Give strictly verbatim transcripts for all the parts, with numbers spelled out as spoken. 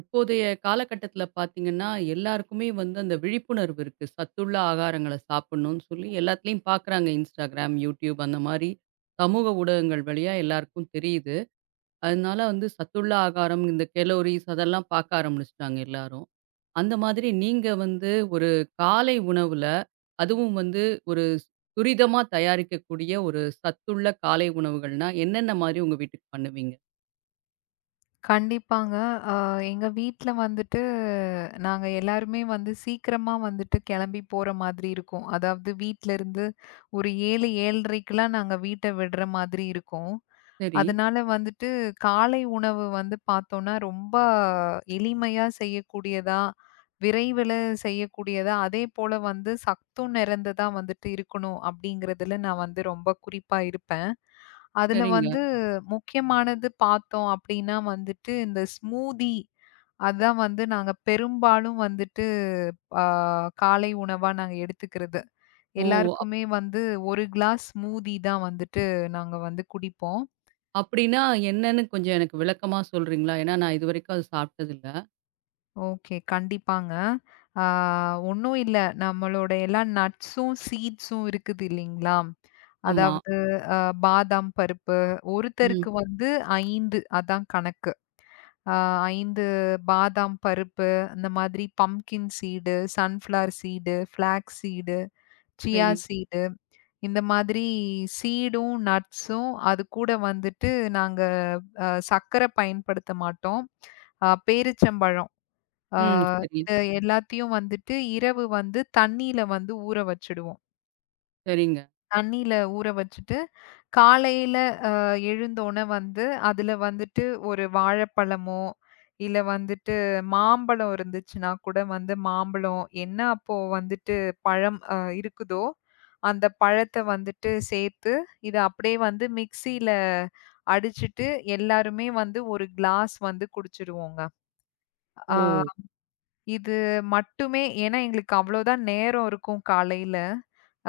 இப்போதைய காலகட்டத்தில பார்த்தீங்கன்னா, எல்லாருக்குமே வந்து அந்த விழிப்புணர்வு இருக்கு. சத்துள்ள ஆகாரங்கள சாப்பிடணும்னு சொல்லி எல்லாத்துலயும் பார்க்குறாங்க. Instagram, YouTube அந்த மாரி சமூக ஊடகங்கள் வழியா எல்லாருக்கும் தெரியுது. அதனால வந்து சத்துள்ள ஆகாரம், இந்த கலோரிஸ் அதெல்லாம் பார்க்க ஆரம்பிச்சுட்டாங்க எல்லாரும். அந்த மாதிரி நீங்க வந்து ஒரு காலை உணவுல, அதுவும் வந்து ஒரு துரிதமா தயாரிக்கக்கூடிய ஒரு சத்துள்ள காலை உணவுகள்னா, என்னென்ன மாரி உங்க வீட்டுக்கு பண்ணுவீங்க? கண்டிப்பாங்க. அ எங்க வீட்ல வந்துட்டு நாங்க எல்லாருமே வந்து சீக்கிரமா வந்துட்டு கிளம்பி போற மாதிரி இருக்கும். அதாவது வீட்லருந்து ஒரு ஏழு, 7:30க்கெல்லாம் நாங்க வீட்ட விடுற மாதிரி இருக்கும். சரி, அதனால வந்துட்டு காலை உணவு வந்து பார்த்தோம்னா, ரொம்ப எளிமையா செய்யக்கூடியதா, விரைவில செய்யக்கூடியதா, அதேபோல வந்து சத்தும் நிறைந்ததா வந்துட்டு இருக்கணும் அப்படிங்கிறதுல நான் வந்து ரொம்ப குறிப்பா இருப்பேன். அதுல சரிங்க. வந்து முக்கியமானது பார்த்தோம் அப்டின்னா வந்துட்டு, இந்த ஸ்மூதி அதான் வந்து நாங்க பெரும்பாலும் வந்துட்டு ஆ காலை உணவா நாங்க எடுத்துக்கிறது. ஓ! எல்லாருக்குமே வந்து ஒரு கிளாஸ் ஸ்மூதி தான் வந்துட்டு நாங்க வந்து குடிப்போம். அப்படின்னா என்னன்னு கொஞ்சம் எனக்கு விளக்கமா சொல்றீங்களா? ஏன்னா நான் இதுவரைக்கும் அது சாப்பிட்டதில்ல. ஓகே. கண்டிப்பாங்க. ஆ ஒண்ணும் இல்ல. நம்மளோட எல்லா நட்ஸும், சீட்ஸும் இருக்குது இல்லைங்களா? ஆமா. அதாவது அ பாதாம் பருப்பு, ம். ஒருத்தருக்கு வந்து ஐந்து அதான் கணக்கு. ஆ ஐந்து பாதாம் பருப்பு, அந்த மாதிரி pumpkin seed, sunflower seed, flax seed, chia சரி. சீடு, இந்த மாதிரி சீடும், நட்ஸும் அது கூட வந்துட்டு நாங்க அ சர்க்கரை பயன்படுத்த மாட்டோம். அ பேரிச்சம்பழம். ஆ ம். சரி. இத எல்லாத்தையும் வந்துட்டு இரவு வந்து தண்ணீல வந்து ஊற வச்சுடுவோம். சரிங்க. தண்ணீல ஊற வச்சுட்டு காலையில அ எழுந்தோன வந்து, அதுல வந்துட்டு ஒரு வாழைப்பழமோ, இல்ல வந்துட்டு மாம்பழம் இருந்துச்சுன்னா கூட வந்து மாம்பழம், என்ன அப்போ வந்துட்டு பழம் அ இருக்குதோ, அந்த பழத்த வந்துட்டு சேர்த்து, இத அப்படியே வந்து மிக்ஸியில அடிச்சுட்டு, எல்லாருமே வந்து ஒரு கிளாஸ் வந்து குடிச்சிருவோங்க. ஓ! ஆ இது மட்டுமே ஏன்னா எங்களுக்கு அவ்வளோதான் நேரம் இருக்கும் காலையில.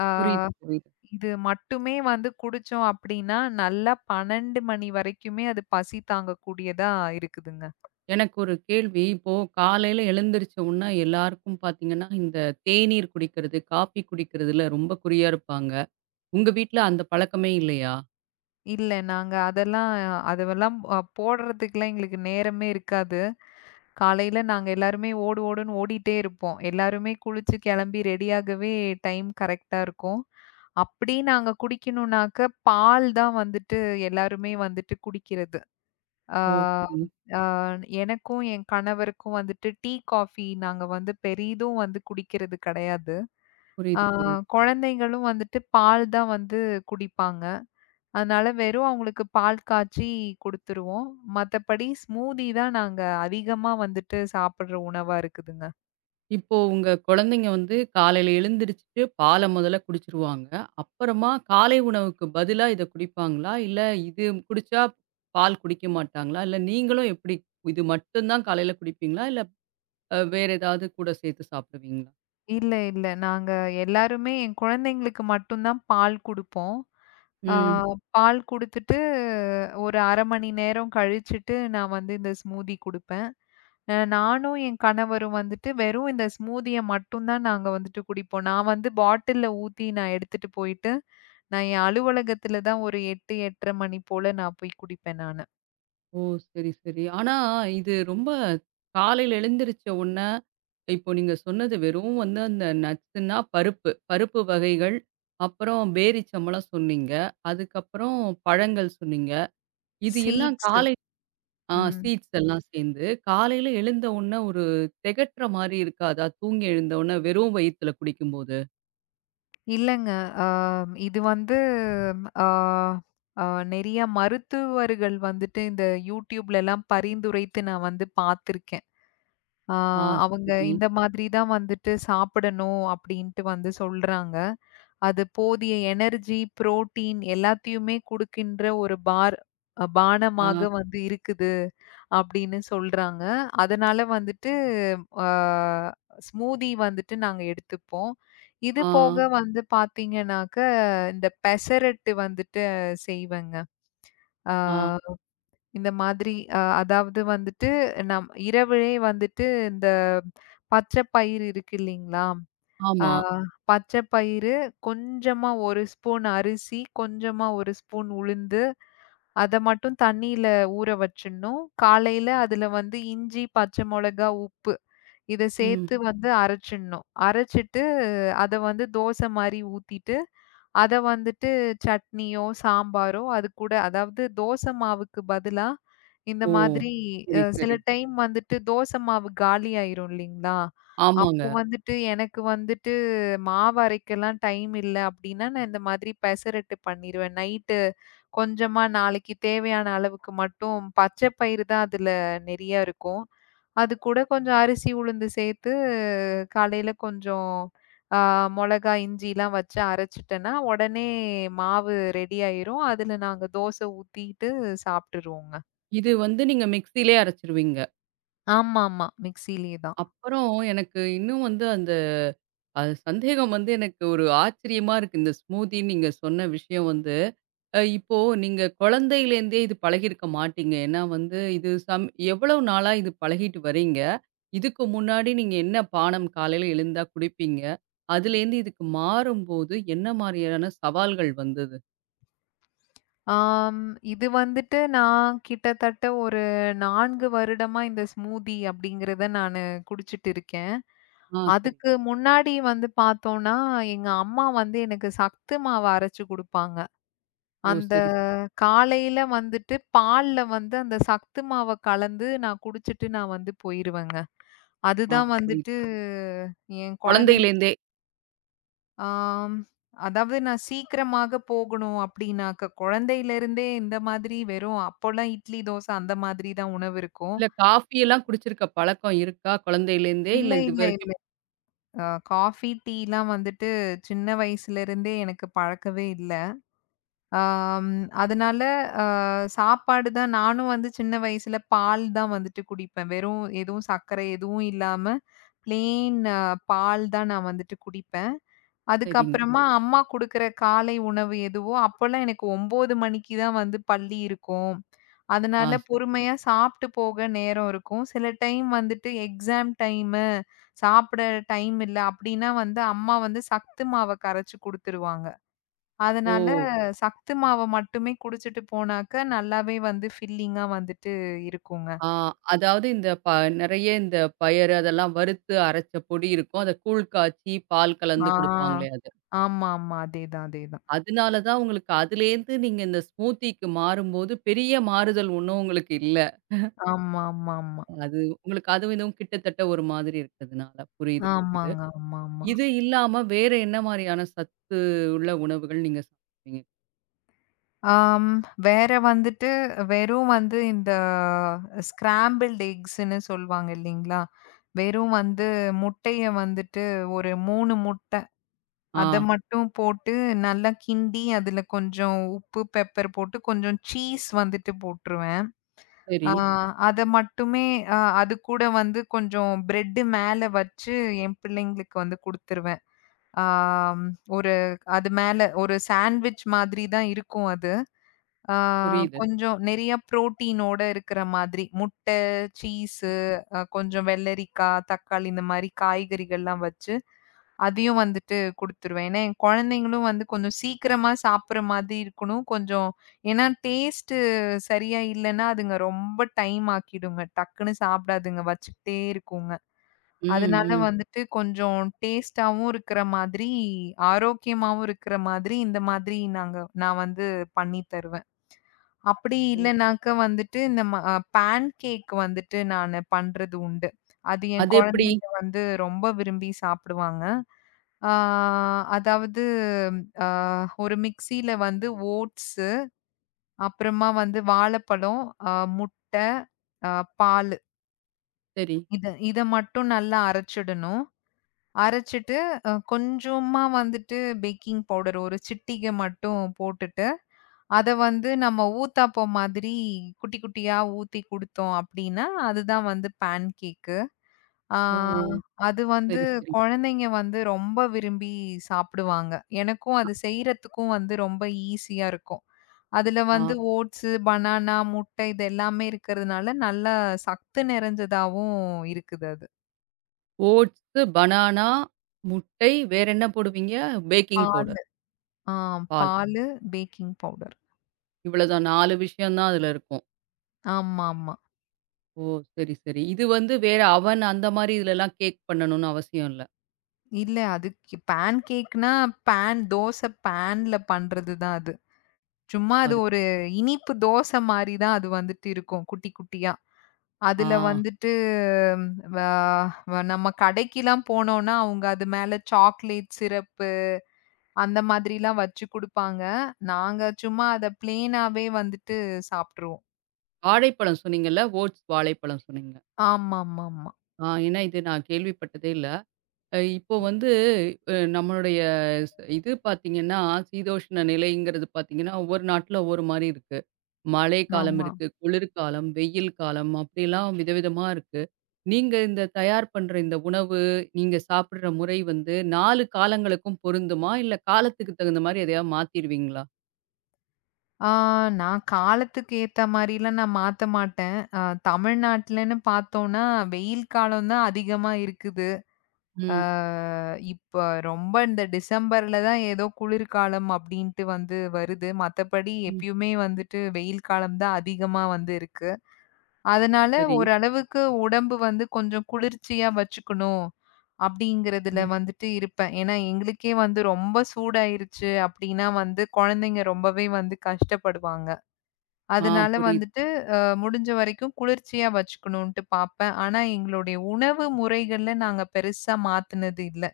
ஆ புரியுது, புரியுது. இது மட்டுமே வந்து குடிச்சோம் அப்டின்னா, நல்லா பன்னிரண்டு மணி வரைக்குமே அது பசி தாங்கக்கூடியதா இருக்குதுங்க. எனக்கு ஒரு கேள்வி. இப்போ காலையில எழுந்திரிச்ச உடனே எல்லாருக்கும் பார்த்தீங்கன்னா, இந்த தேநீர் குடிக்கிறது, காஃபி குடிக்கிறதுல ரொம்ப குறியா இருப்பாங்க. உங்க வீட்ல அந்த பழக்கமே இல்லையா? இல்ல நாங்க அதெல்லாம் அதவெல்லாம் அ போடுறதுக்குலாம் எங்களுக்கு நேரமே இருக்காது. காலையில நாங்க எல்லாருமே ஓடு ஓடுன்னு ஓடிட்டே இருப்போம். எல்லாருமே குளிச்சு கெளம்பி ரெடியாகவே டைம் கரெக்ட்டா இருக்கும். அப்படி நாங்க குடிக்கணும்னாக்க, பால் தான் வந்துட்டு எல்லாருமே வந்துட்டு குடிக்கிறது. ஆ, ஓ! சரிங்க. ஆ எனக்கும் என் கணவருக்கும் வந்துட்டு டீ, காஃபி நாங்க வந்து பெரிதும் வந்து குடிக்கிறது கிடையாது. ஆ புரியுது, புரியுது. குழந்தைங்களும் வந்துட்டு பால் தான் வந்து குடிப்பாங்க. அதனால வெறும் அவங்களுக்கு பால் காய்ச்சி குடுத்துருவோம். மத்தபடி ஸ்மூதி தான் நாங்க அதிகமா வந்துட்டு சாப்பிடுற உணவா இருக்குதுங்க. இப்போ உங்க குழந்தைங்க வந்து காலையில எழுந்திரிச்சுட்டு பாலை முதல்ல குடிச்சிருவாங்க. அப்புறமா காலை உணவுக்கு பதிலா இத குடிப்பாங்களா? இல்ல இது குடிச்சா பால் குடிக்க மாட்டாங்களா? இல்ல நீங்களும் எப்படி இது மட்டும் தான் காலையில குடிப்பீங்களா? இல்ல அ வேற ஏதாவது கூட சேர்த்து சாப்பிடுவீங்களா? இல்ல, இல்ல. நாங்க எல்லாருமே என் குழந்தைங்களுக்கு மட்டும் தான் பால் குடுப்போம். ஆ ம். பால் குடுத்துட்டு ஒரு அரை மணி நேரம் கழிச்சுட்டு நான் வந்து இந்த ஸ்மூதி குடுப்பேன். அ நானும் என் கணவரும் வந்துட்டு வெறும் இந்த ஸ்மூதிய மட்டும் தான் நாங்க வந்துட்டு குடிப்போம். நான் வந்து பாட்டில்ல ஊத்தி நான் எடுத்துட்டு போயிட்டு, நான் என் அலுவலகத்துல தான் ஒரு எட்டு, எட்டரை மணி போல நான் போய் குடிப்பேன் நானு. ஓ! சரி, சரி. ஆனா இது ரொம்ப காலையில எழுந்திரிச்ச உடனே இப்போ நீங்க சொன்னது வெறும் வந்து அந்த நட்ஸ்ன்னா பருப்பு, பருப்பு வகைகள், அப்புறம் பேரிச்சம்பழம் சொன்னீங்க. அதுக்கப்புறம் பழங்கள் சொன்னீங்க. இது எல்லாம் சீட்ஸு. காலை ஆ ம். சீட்ஸ் எல்லாம் சேர்ந்து, காலையில எழுந்த உடனே ஒரு திகட்டுற மாரி இருக்காதா? தூங்கி எழுந்த உடனே வெறும் வயித்துல குடிக்கும்போது. இல்லங்க. அ இது வந்து அ அ நெறைய மருத்துவர்கள் வந்துட்டு இந்த YouTubeலலாம் பரிந்துரைத்து நான் வந்து பார்த்துருக்கேன். அ ஆ அவங்க சரி. இந்த மாதிரி தான் வந்துட்டு சாப்பிடணும் அப்படின்ட்டு வந்து சொல்றாங்க. அது போதிய எனர்ஜி, புரோட்டீன் எல்லாத்தையுமே குடுக்கின்ற ஒரு பார் அ பானமாக ஆ, வந்து இருக்குது அப்படின்னு சொல்றாங்க. அதனால வந்துட்டு அ ஸ்மூதி வந்துட்டு நாங்க எடுத்துப்போம். இது ஆ, போக வந்து பார்த்தீங்கன்னாக்க, இந்த பெசரட்டு வந்துட்டு செய்வேங்க. ஆ ஆ, இந்த மாதிரி அ அதாவது வந்துட்டு நம் இரவிலே வந்துட்டு இந்த பச்சை பயிறு இருக்கு இல்லீங்களா? ஆ ஆமா. பச்சை பயிறு, கொஞ்சமா ஒரு ஸ்பூன் அரிசி, கொஞ்சமா ஒரு ஸ்பூன் உளுந்து, அத மட்டும் தண்ணீல ஊற வச்சுடணும். காலையில அதுல வந்து இஞ்சி, பச்சை மொளகா, உப்பு இத ம். சேர்த்து வந்து அரைச்சிடணும். அரைச்சிட்டு அத வந்து தோசை மாரி ஊத்திட்டு, அத வந்துட்டு சட்னியோ, சாம்பாரோ அது கூட அதாவது தோசை மாவுக்கு பதிலா இந்த ஓ! மாதிரி அ சரி, சில சரி. டைம் வந்துட்டு தோசை மாவு காலி ஆயிரும் இல்லைங்களா? அப்போ ஆமாங்க. வந்துட்டு எனக்கு வந்துட்டு மாவு அரைக்கலாம் டைம் இல்ல அப்டின்னா, நான் இந்த மாதிரி பெசரட்டு பண்ணிருவேன். நைட்டு கொஞ்சமா நாளைக்கு தேவையான அளவுக்கு மட்டும் பச்சை பயிறு தான் அதுல நெறைய இருக்கும். அது கூட கொஞ்சம் அரிசி, உளுந்து சேர்த்து காலையில கொஞ்சம் ஆ மொளகா, இஞ்சிலாம் வச்சு அரைச்சுட்டேன்னா, உடனே மாவு ரெடி ஆயிரும். அதுல நாங்க தோசை ஊத்திட்டு சாப்ட்டுருவோங்க. இது வந்து நீங்க மிக்ஸியிலயே அரைச்சுருவீங்க. ஆமாமா. மிக்ஸிலயே தான். அப்புறம் எனக்கு இன்னும் வந்து அந்த அது சந்தேகம் வந்து எனக்கு ஒரு ஆச்சரியமா இருக்கு. இந்த ஸ்மூதின்னு நீங்க சொன்ன விஷயம் வந்து. அ இப்போ நீங்க குழந்தையிலேருந்தே இது பழகியிருக்க மாட்டீங்க. ஏன்னா வந்து இது சம் எவ்வளவு நாளா இது பழகிட்டு வரீங்க? இதுக்கு முன்னாடி நீங்க என்ன பானம் காலையில எழுந்தா குடிப்பீங்க? அதுலேருந்து இதுக்கு மாறும்போது என்ன மாரியான சவால்கள் வந்தது? ஆம், இது வந்துட்டு நான் கிட்டத்தட்ட ஒரு நான்கு வருடமா இந்த ஸ்மூதி அப்படிங்கிறத நானு குடிச்சிட்டு இருக்கேன். ஆ சரி. அதுக்கு முன்னாடி வந்து பார்த்தோம்னா, எங்க அம்மா வந்து எனக்கு சத்து மாவு அரைச்சு குடுப்பாங்க. ஓ! அந்த சரி, சரி. காலையில வந்துட்டு பால்ல வந்து அந்த சத்து மாவ கலந்து நான் குடிச்சிட்டு நான் வந்து போயிருவேங்க. ஆ அதுதான் வந்துட்டு புரியுது. என் குழந்தைங்க. குழந்தையிலேருந்தே. ஆம். அதாவது நான் சீக்கிரமாக போகணும் அப்படின்னாக்க, குழந்தையிலிருந்தே இந்த மாதிரி வெறும் அப்போலாம் இட்லி, தோசை அந்த மாதிரி தான் உணவு இருக்கும். இல்ல காஃபி எல்லாம் குடிச்சிருக்க பழக்கம் இருக்கா குழந்தையிலேருந்தே? இல்ல, இல்ல இல்ல, இல்ல. இதுவரைக்கும் அ காஃபி, டீலாம் வந்துட்டு சின்ன வயசுலருந்தே எனக்கு பழக்கவே இல்ல. ஆம். அதனால அ சாப்பாடு தான் நானும் வந்து சின்ன வயசுல பால் தான் வந்துட்டு குடிப்பேன். வெறும் எதுவும் சர்க்கரை எதுவும் இல்லாம, பிளெயின் பால் தான் நான் வந்துட்டு குடிப்பேன். சரிங்க. அதுக்கப்புறமா அம்மா குடுக்குற காலை உணவு எதுவோ, அப்போலாம் எனக்கு ஒன்பது மணிக்கு தான் வந்து பள்ளி இருக்கும். ஆ அதனால சரி. பொறுமையா சாப்ட்டு போக நேரம் இருக்கும். சில டைம் வந்துட்டு எக்ஸாம் டைமு, சாப்பிட டைம் இல்ல அப்டின்னா வந்து அம்மா வந்து சத்து மாவ கரைச்சு குடுத்துருவாங்க. ஓ! அதனால சத்து மாவ மட்டுமே குடிச்சிட்டு போனாக்க நல்லாவே வந்து ஃபில்லிங்கா வந்துட்டு இருக்குங்க. ஆ அதாவது இந்த ப நெறைய இந்த பயறு அதெல்லாம் வறுத்து அரைச்ச பொடி இருக்கும். அத கூழ் காய்ச்சி, பால் கலந்து ஆ. குடுப்பாங்களே அது. ஆமாமா. அதேதான், அதேதான். அதனால தான் உங்களுக்கு அதுலேருந்து நீங்க இந்த ஸ்மூத்திக்கு மாறும்போது, பெரிய மாறுதல் ஒண்ணும் உங்களுக்கு இல்ல. ஆமா, ஆமா, ஆமா. அது உங்களுக்கு அதுவும் இதுவும் கிட்டத்தட்ட ஒரு மாதிரி இருக்கிறதுனால. புரியுது, புரியுது. ஆமாங்க. ஆமாமா. இது இல்லாம வேற என்ன மாரியான சத்து உள்ள உணவுகள் நீங்க சாப்பிடுவீங்க? ஆம், வேற வந்துட்டு வெறும் வந்து இந்த ஸ்கிராம்பிள்டு எக்ஸ்ன்னு சொல்லுவாங்க இல்லீங்களா? வெறும் வந்து முட்டைய வந்துட்டு ஒரு மூணு முட்டை, ஆ அத மட்டும் போட்டு நல்லா கிண்டி அதுல கொஞ்சம் உப்பு, பெப்பர் போட்டு கொஞ்சம் சீஸ் வந்துட்டு போட்டுருவேன். ஆ சரி. அத மட்டுமே அ அது கூட வந்து கொஞ்சம் பிரெட்டு மேல வச்சு என் பிள்ளைங்களுக்கு வந்து குடுத்துருவேன். ஆம், ஒரு அது மேல ஒரு சாண்ட்விச் மாதிரி தான் இருக்கும் அது. ஆ புரியுது. கொஞ்சம் நெறைய புரோட்டீனோட இருக்கிற மாதிரி. முட்டை, சீஸு, அ கொஞ்சம் வெள்ளரிக்காய், தக்காளி இந்த மாரி காய்கறிகள்லாம் வச்சு, அதையும் வந்துட்டு குடுத்துருவேன். ஏன்னா, என் குழந்தைங்களும் வந்து கொஞ்சம் சீக்கிரமா சாப்பிடுற மாதிரி இருக்கணும். கொஞ்சம் ஏன்னா டேஸ்ட்டு சரியா இல்லன்னா, அதுங்க ரொம்ப டைம் ஆக்கிடுங்க. டக்குன்னு சாப்பிடாதுங்க. வச்சுக்கிட்டே இருக்குங்க. ம், அதனால ம். வந்துட்டு கொஞ்சம் டேஸ்ட்டாவும் இருக்கிற மாதிரி, ஆரோக்கியமாவும் இருக்கிற மாதிரி, இந்த மாதிரி நாங்க நான் வந்து பண்ணி தருவேன். அப்படி ஓ! இல்லனாக்க வந்துட்டு இந்த ம அ பேன் கேக் வந்துட்டு நானு பண்றது உண்டு. அது என் அது எப்படி? குழந்தைங்க வந்து ரொம்ப விரும்பி சாப்பிடுவாங்க. ஆ அதாவது அ ஒரு மிக்ஸியில வந்து ஓட்ஸு, அப்புறமா வந்து வாழைப்பழம், அ முட்டை, அ பாலு. சரி. இத இத மட்டும் நல்லா அரைச்சிடணும். அரைச்சுட்டு, அ கொஞ்சமா வந்துட்டு பேக்கிங் பவுடர் ஒரு சிட்டிகை மட்டும் போட்டுட்டு, அத வந்து நம்ம ஊத்தாப்பம் மாதிரி குட்டி குட்டியா ஊத்தி குடுத்தோம் அப்டின்னா, அதுதான் வந்து பேன் கேக்கு. ஆ ஓ! அது வந்து சரி, சரி. குழந்தைங்க வந்து ரொம்ப விரும்பி சாப்பிடுவாங்க. எனக்கும் அது செய்றதுக்கும் வந்து ரொம்ப ஈஸியா இருக்கும். அதுல ஆ. வந்து ஓட்ஸு, பனானா, முட்டை இது எல்லாமே இருக்கிறதுனால நல்லா சத்து நிறைஞ்சதாவும் இருக்குது அது. ஓட்ஸு, பனானா, முட்டை, வேற என்ன போடுவீங்க? பேக்கிங் பாலு பவுடர், ஆ பால். பாலு, பேக்கிங் பவுடர். இவ்வளதான் நாலு விஷயம் தான் அதுல இருக்கும். ஆமாமா. ஓ! சரி, சரி. இது வந்து வேற அவன் அந்த மாரி இதுலலாம் கேக் பண்ணணும்னு அவசியம் இல்ல. இல்ல அதுக்கு பான் கேக்னா, பான் தோசை பான்ல பண்றது தான் அது. சும்மா அது அது ஒரு இனிப்பு தோசை மாரி தான் அது வந்துட்டு இருக்கும், குட்டி குட்டியா. ஆ அதுல வந்துட்டு ம், வ வ நம்ம கடைக்கெல்லாம் போனோம்னா, அவங்க அது மேல சாக்லேட் சிரப்பு அந்த மாதிரிலாம் வச்சு குடுப்பாங்க. நாங்க சும்மா அத பிளெயினாவே வந்துட்டு சாப்ட்டுருவோம். வாழைப்பழம் சொன்னீங்கல்ல? ஓட்ஸ் வாழைப்பழம் சொன்னீங்க. ஆமாமாமா. ஆமா. ஆ ஏன்னா இது நான் கேள்விப்பட்டதே இல்ல. அ இப்போ வந்து அ நம்மளுடைய ஸ் இது பார்த்தீங்கன்னா, சீதோஷ்ண நிலைங்கிறது பார்த்தீங்கன்னா, ஒவ்வொரு நாட்ல ஒவ்வொரு மாரி இருக்கு. மழை ஆமா, காலம் ஆமா, இருக்கு, குளிர்காலம், வெயில் காலம் அப்படிலாம் விதவிதமா இருக்கு. நீங்க இந்த தயார் பண்ற இந்த உணவு, நீங்க சாப்பிடுற முறை வந்து நாலு காலங்களுக்கும் பொருந்துமா? இல்ல காலத்துக்கு தகுந்த மாரி எதையாவது மாத்திருவீங்களா? ஆ நான் காலத்துக்கு ஏத்த மாரிலாம் நான் மாத்த மாட்டேன். அ தமிழ்நாட்டுலன்னு பார்த்தோம்னா, வெயில் காலம் தான் அதிகமா இருக்குது. அ ம். இப்ப ரொம்ப இந்த டிசம்பர்ல தான் ஏதோ குளிர்காலம் அப்டின்ட்டு வந்து வருது. மத்தபடி ம். எப்பயுமே வந்துட்டு வெயில் காலம் தான் அதிகமா வந்து இருக்கு. அதனால சரி. ஓரளவுக்கு உடம்பு வந்து கொஞ்சம் குளிர்ச்சியா வச்சுக்கணும். அப்டிங்கிறதுல ம். வந்துட்டு இருப்பேன். ஏன்னா எங்களுக்கே வந்து ரொம்ப சூடாயிருச்சு அப்டின்னா வந்து குழந்தைங்க ரொம்பவே வந்து கஷ்டப்படுவாங்க. ஆ அதனால புரியுது. வந்துட்டு அ முடிஞ்ச வரைக்கும் குளிர்ச்சியா வச்சுக்கணுன்ட்டு பாப்பேன். ஆனா எங்களுடைய உணவு முறைகள்ல நாங்க பெருசா மாத்துனது இல்ல.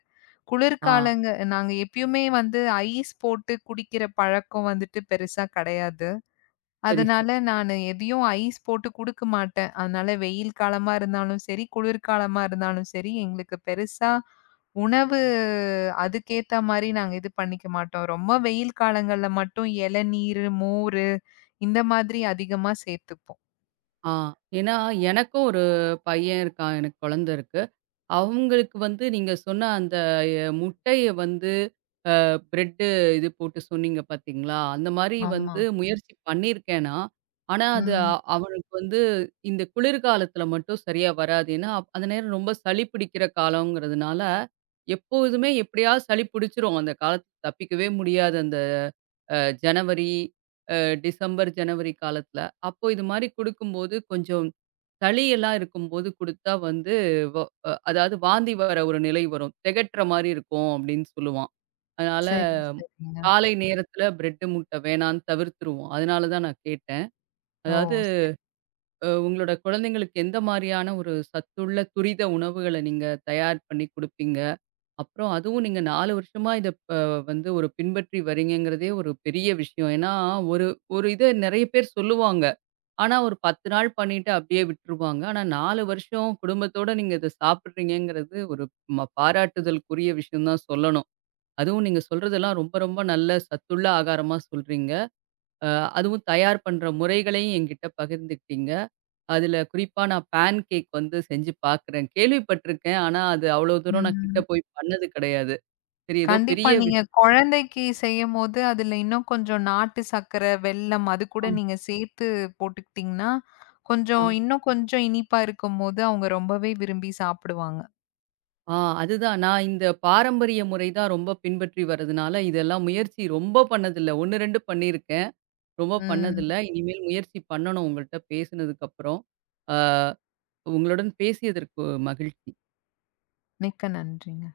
ஆ குளிர்காலங்க நாங்க எப்பயுமே வந்து ஐஸ் போட்டு குடிக்கிற பழக்கம் வந்துட்டு பெருசா கிடையாது. சரி, அதனால சரி. நானு எதையும் ஐஸ் போட்டு குடுக்க மாட்டேன். அதனால வெயில் காலமா இருந்தாலும் சரி, குளிர்காலமா இருந்தாலும் சரி, எங்களுக்கு பெருசா உணவு அதுக்கேத்த மாரி நாங்க இது பண்ணிக்க மாட்டோம். ரொம்ப வெயில் காலங்கள்ல மட்டும் இளநீரு, மோரு இந்த மாதிரி அதிகமா சேர்த்துப்போம். ஆ ஏன்னா எனக்கும் ஒரு பையன் இருக்கான். எனக்கு குழந்த இருக்கு. அவங்களுக்கு வந்து நீங்க சொன்ன அந்த அ முட்டைய வந்து அ பிரெட்டு இது போட்டு சொன்னீங்க பார்த்தீங்களா? அந்த மாரி ஆமா. வந்து முயற்சி பண்ணியிருக்கேன் நான். ஆனா அது ம். அ- அவனுக்கு வந்து இந்த குளிர்காலத்தில மட்டும் சரியா வராது. ஏன்னா, அப்- அந்த நேரம் ரொம்ப சளி பிடிக்கிற காலங்கிறதுனால, எப்போதுமே எப்படியாவது சளி பிடிச்சிரும். அந்த காலத்தில தப்பிக்கவே முடியாது அந்த அ ஜனவரி, அ டிசம்பர், ஜனவரி காலத்துல. அப்போ இது மாரி குடுக்கும்போது கொஞ்சம் சளியெல்லாம் இருக்கும்போது குடுத்தா வந்து வ அ அதாவது வாந்தி வர ஒரு நிலை வரும். திகட்டுற மாரி இருக்கும் அப்படின்னு சொல்லுவான். அதனால சரி, சரிங்க. காலை நேரத்துல பிரெட் முட்டை வேணான்னு தவிர்த்துருவோம். அதனால தான் நான் கேட்டேன். ஓ! அதாவது சரி. அ உங்களோட குழந்தைங்களுக்கு எந்த மாரியான ஒரு சத்துள்ள துரித உணவுகள நீங்க தயார் பண்ணி குடுப்பீங்க? அப்புறம் அதுவும் நீங்க நான்கு வருஷமா இத ப வந்து ஒரு பின்பற்றி வரீங்கங்கிறதே ஒரு பெரிய விஷயம். ஏன்னா, ஒரு ஒரு இத நெறைய பேர் சொல்லுவாங்க. ஆனா, ஒரு பத்து நாள் பண்ணிட்டு அப்படியே விட்டுருவாங்க. ஆனா, நாலு வருஷம் குடும்பத்தோட நீங்க இத சாப்பிடுறீங்கங்கிறது ஒரு ம பாராட்டுதலுக்குரிய விஷயம் தான் சொல்லணும். அதுவும் நீங்க சொல்றதெல்லாம் ரொம்ப ரொம்ப நல்ல சத்துள்ள ஆகாரமா சொல்றீங்க. அ அதுவும் தயார் பண்ற முறைகளையும் என்கிட்ட பகிர்ந்துக்கிட்டீங்க. அதுல குறிப்பா நான் பேன் கேக் வந்து செஞ்சு பார்க்குறேன். கேள்விப்பட்டுருக்கேன். ஆனா, அது அவ்வளோ தூரம் நான் கிட்ட ம். போய் பண்ணது கிடையாது. சரி. ஏதோ கண்டிப்பா பெரிய நீங்க விஷயம். குழந்தைக்கு செய்யும்போது, அதுல இன்னும் கொஞ்சம் நாட்டு சர்க்கரை, வெல்லம் அது கூட நீங்க சேர்த்து போட்டுக்கிட்டீங்கன்னா, ஆ, கொஞ்சம் இன்னும் கொஞ்சம் இனிப்பா இருக்கும்போது, அவங்க ரொம்பவே விரும்பி சாப்பிடுவாங்க. ஆ, அதுதான். நான் இந்த பாரம்பரிய முறை தான் ரொம்ப பின்பற்றி வரதுனால, இதெல்லாம் முயற்சி ரொம்ப பண்ணதில்ல. ஒன்று, ரெண்டு பண்ணியிருக்கேன். ரொம்ப ம். பண்ணதில்ல. இனிமேல் முயற்சி பண்ணணும் உங்கள்ட்ட பேசினதுக்கு அப்புறம். ஆ, உங்களுடன் பேசியதற்கு மகிழ்ச்சி. மிக்க நன்றிங்க.